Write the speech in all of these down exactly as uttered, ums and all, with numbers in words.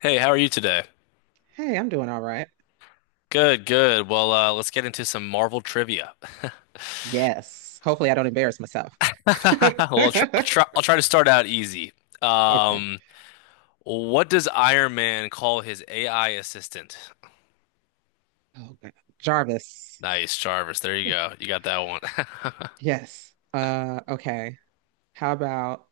Hey, how are you today? Hey, I'm doing all right. Good, good. Well, uh, let's get into some Marvel trivia. Yes. Hopefully, I don't embarrass myself. Well, I'll try, I'll try, I'll try to start out easy. Okay. Um, what does Iron Man call his A I assistant? Oh, God. Jarvis. Nice, Jarvis. There you go. You got that one. Yes. Uh, okay. How about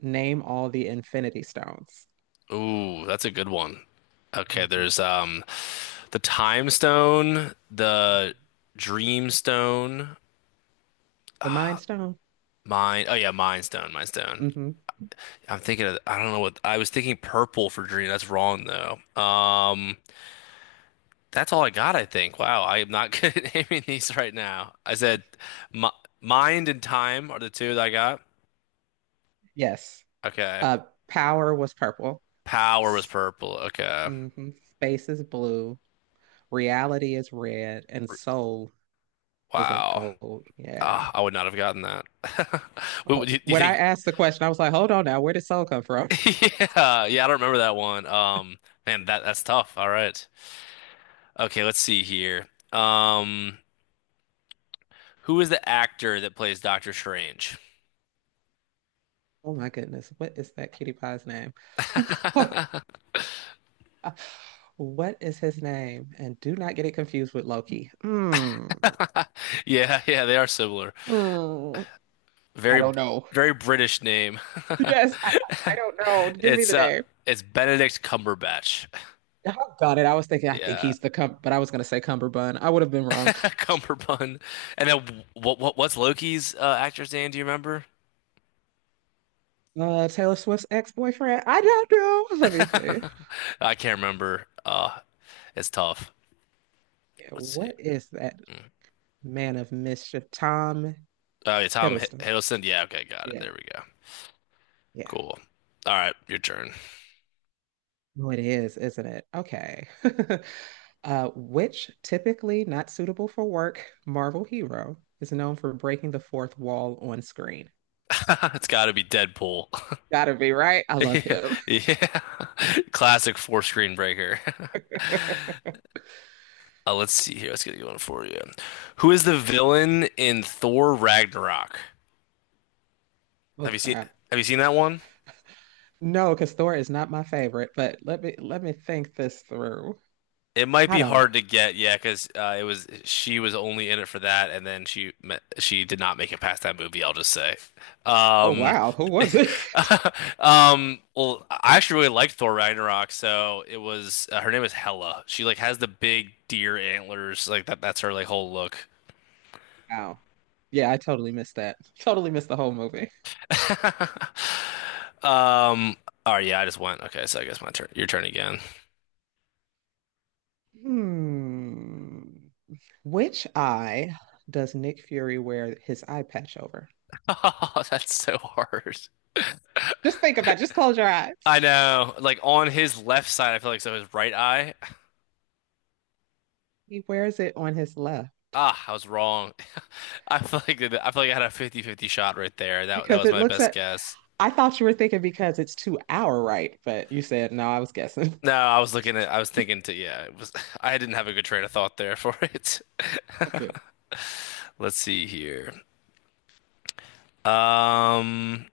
name all the Infinity Stones? Ooh, that's a good one. Okay, Mhm. there's um the Time Stone, the Dream Stone, The Mind Stone. Mind. Oh yeah, Mind Stone, Mind Stone. Hmm. I'm thinking of, I don't know what I was thinking purple for dream. That's wrong though. Um That's all I got, I think. Wow, I am not good at naming these right now. I said mi mind and time are the two that I got. Yes. Okay. Uh, power was purple. Power was purple. Okay. Hmm. Space is blue. Reality is red, and R- soul is like Wow. gold. Yeah. Ah, I would not have gotten that. What would you, Oh, you when I think? asked the question, I was like, "Hold on now, where did soul come from?" Yeah, yeah, I don't remember that one. Um, man, that that's tough. All right. Okay, let's see here. Um, who is the actor that plays Doctor Strange? Oh my goodness, what is that cutie pie's name? What is his name? And do not get it confused with Loki. Mm. Yeah, yeah, they are similar. Mm. I Very, don't know. very British name. Yes, I, I don't know. Give me It's the uh name. it's Benedict Cumberbatch. Oh, got it. I was thinking, I think Yeah. he's the cum, but I was gonna say Cumberbund. I would have been wrong. Cumberbun. And then what what what's Loki's uh, actor's name? Do you remember? Uh, Taylor Swift's ex-boyfriend. I don't know. Let me see. I can't remember. Uh it's tough. Yeah, Let's see. what is that man of mischief? Tom Oh, yeah, Tom Hi- Hiddleston. Hiddleston. Yeah, okay, got it. Yeah. There we go. Yeah. Cool. All right, your turn. Oh, it is, isn't it? Okay. Uh, which typically not suitable for work Marvel hero is known for breaking the fourth wall on screen? It's got to be Deadpool. Gotta be right. I love Yeah, him. yeah. Classic four screen breaker. Uh, let's see here. Let's get a good one for you. Who is the villain in Thor Ragnarok? Oh Have you seen crap. Have you seen that one? No, because Thor is not my favorite, but let me let me think this through. It might I be don't know. hard to get, yeah, because uh, it was she was only in it for that, and then she me- she did not make it past that movie. I'll just say, Oh um, wow, who was it? um, well, I actually really liked Thor Ragnarok, so it was uh, her name is Hela. She like has the big deer antlers, like that. That's her like whole look. Wow. Yeah, I totally missed that. Totally missed the whole movie. Um, oh yeah, I just went. Okay, so I guess my turn. Your turn again. Hmm. Which eye does Nick Fury wear his eye patch over? Oh, that's so hard. Just think about it. Just close your eyes. I know, like on his left side, I feel like so his right eye. He wears it on his left Ah, I was wrong. I feel like that- I feel like I had a fifty-fifty shot right there. That that because was it my looks best at. guess. I thought you were thinking because it's to our right, but you said no. I was guessing. No, I was looking at I was thinking to yeah, it was I didn't have a good train of thought there for it. Okay. Let's see here. Um,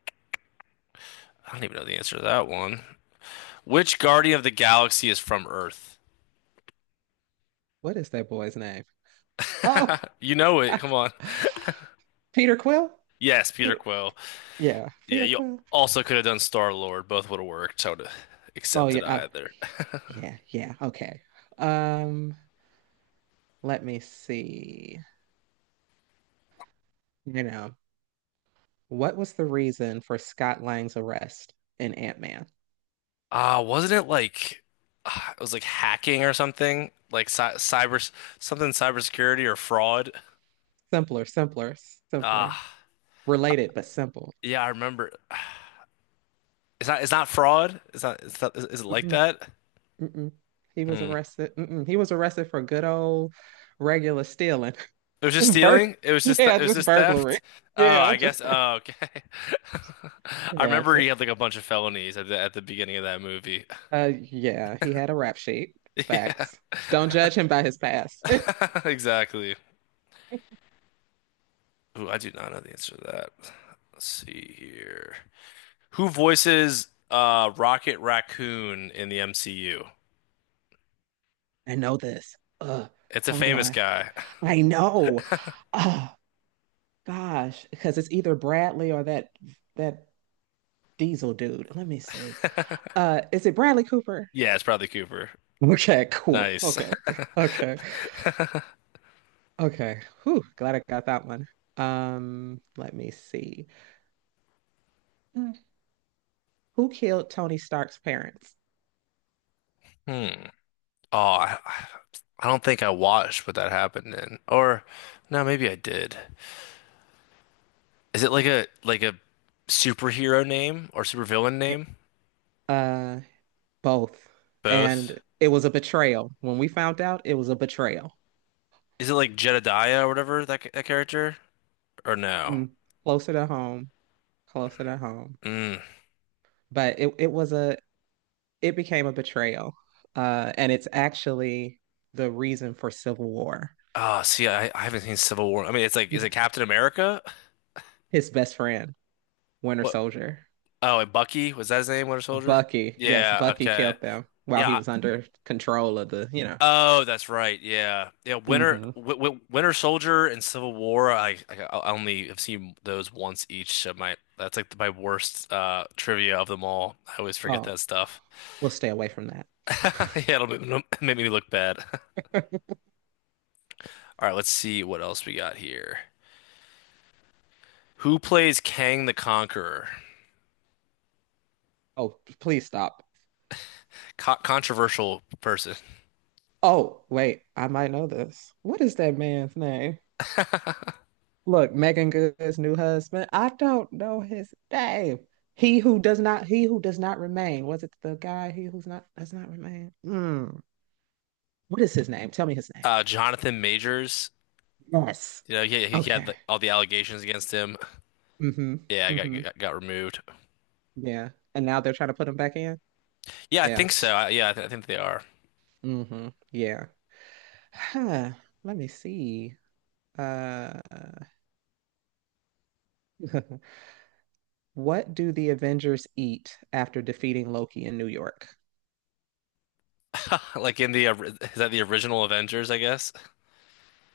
I don't even know the answer to that one. Which Guardian of the Galaxy is from Earth? What is that boy's name? Oh, You know it. Come on. Peter Quill. Yes, Peter Peter. Quill. Yeah, Yeah, Peter you Quill. also could have done Star Lord. Both would have worked. I would have Oh accepted yeah. Oh, either. yeah. Yeah. Okay. Um. Let me see. You know what was the reason for Scott Lang's arrest in Ant Man? Uh, wasn't it like uh, it was like hacking or something? Like cy cyber something cybersecurity or fraud? Simpler, simpler, Uh, simpler. Related but simple. yeah, I remember. It's not it's not fraud. It's not it's not is, is it like Mm-mm. that? Mm-mm. He was Hmm. arrested. Mm-mm. He was arrested for good old regular stealing. It was just Bur stealing? It was just th yeah, it was just just burglary. theft? Oh, Yeah, I just guess. bur Oh, okay. I yeah, remember he just had like a bunch of felonies at the at the beginning of that movie. uh yeah, he had a rap sheet. Yeah. Facts. Don't judge him by his past. Exactly. Ooh, I do not know the answer to that. Let's see here. Who voices uh Rocket Raccoon in the M C U? I know this. Uh, It's a hold famous on. guy. I know. Oh gosh, because it's either Bradley or that that Diesel dude. Let me see. Uh, is it Bradley Cooper? Yeah, it's probably Cooper. Okay, cool. Nice. Okay. Okay. Okay. Whew, glad I got that one. Um, let me see. Hmm. Who killed Tony Stark's parents? Hmm. Oh, I, I don't think I watched what that happened in. Or no, maybe I did. Is it like a like a superhero name or supervillain Yeah. name? Uh, both. Both. And it was a betrayal. When we found out, it was a betrayal. Is it like Jedediah or whatever that that character? Or no? Mm-mm. Closer to home, closer to home. Mm. But it it was a it became a betrayal. Uh, and it's actually the reason for Civil War. Oh, see, I, I haven't seen Civil War. I mean, it's like is You- it Captain America? His best friend, Winter What Soldier. Oh, and Bucky, was that his name, Winter Soldier? Bucky, yes, Yeah, Bucky okay. killed them while he Yeah. was I- under control of the, you know. Oh, that's right. Yeah. Yeah, Winter Hmm. w w Winter Soldier and Civil War, I, I I only have seen those once each, so my that's like my worst uh trivia of them all. I always forget Oh, that stuff. we'll stay away from that. Yeah, it'll make, it'll make me look bad. All right, let's see what else we got here. Who plays Kang the Conqueror? Oh, please stop. Co Controversial person. Oh, wait, I might know this. What is that man's name? Look, Megan Good's new husband. I don't know his name. He who does not, he who does not remain. Was it the guy? He who's not does not remain. Mm. What is his name? Tell me his name. Uh Jonathan Majors. Yes. You know, he, he had Okay. the, all the allegations against him. Mm-hmm. Yeah, I got, Mm-hmm. got got removed. Yeah. And now they're trying to put him back in. Yeah, I Yeah. think so. T- I, yeah, I, th I think they are. Mm-hmm. Yeah. Huh. Let me see. Uh, what do the Avengers eat after defeating Loki in New York? Like in the ori- is that the original Avengers, I guess?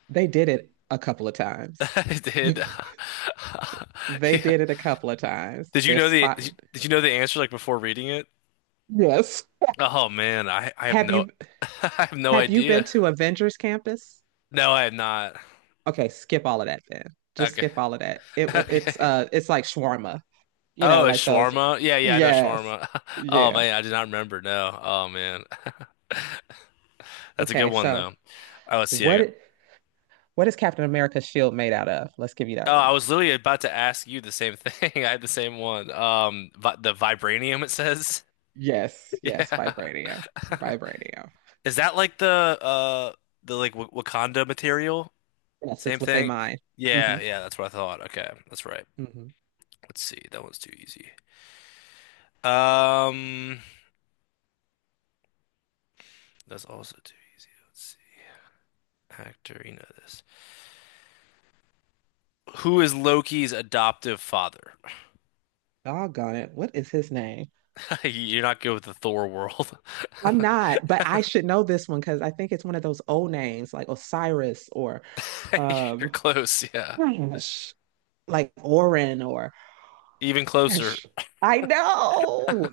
They did it a couple of times. I Did They yeah. did it a couple of times. Did you They're know the did you, spotted. did you know the answer like before reading it? Yes. Oh man, I I have Have no you I have no have you been idea. to Avengers Campus? No, I have not. Okay, skip all of that then. Just Okay. skip all of that. It wa- it's Okay. uh it's like shawarma, you know, Oh, it's like those. shawarma. Yeah, yeah, I know Yes. shawarma. Oh Yeah. man, I did not remember. No. Oh man. That's a good Okay, one so though. Oh, let's see. I what What is Captain America's shield made out of? Let's give you Oh, that one. I was literally about to ask you the same thing. I had the same one. Um, vi the vibranium it says. Yes, yes, Yeah. vibranium, vibranium. Is that like the uh the like w Wakanda material? Yes, Same it's what they thing? mine. Mm-hmm. Yeah, yeah, that's what I thought. Okay, that's right. Mm-hmm. Let's see. That one's too easy. Um, that's also too easy. Let's see. Actor, you know this. Who is Loki's adoptive father? Doggone it. What is his name? You're not good with the Thor world. I'm not, but I should know this one because I think it's one of those old names like Osiris or You're um close, yeah. gosh, like Orin or Even closer. gosh, I know.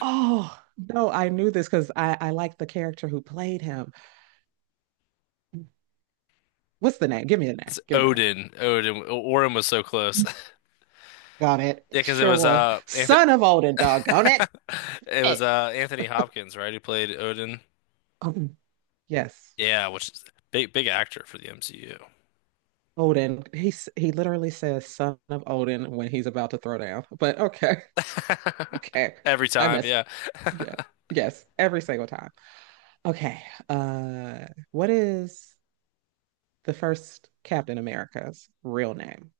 Oh no, I knew this because I, I like the character who played him. What's the name? Give me the name. It's Give me the name. Odin. Odin. Orin was so close. Got it. Yeah, It because it sure was was. uh Anthony Son of Odin, doggone it. it was it. uh Anthony Hopkins, right? Who played Odin. Um, yes, Yeah, which is big big actor for the M C U. Odin. He, s- he literally says son of Odin when he's about to throw down. But okay, okay. Every I time, messed up. yeah. Yeah. Yes, every single time. Okay. Uh, what is the first Captain America's real name?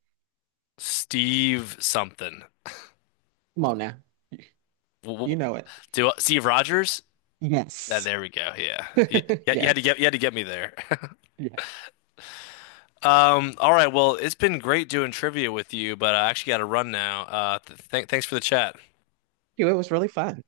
Steve something. Come on now. W- w- You know it. Do Steve Rogers? Yeah, Yes. there we go. Yeah. You, you had to get Yes. you had to get me there. Yes. Um, all right, well, it's been great doing trivia with you, but I actually got to run now. Uh, th thanks for the chat. It was really fun.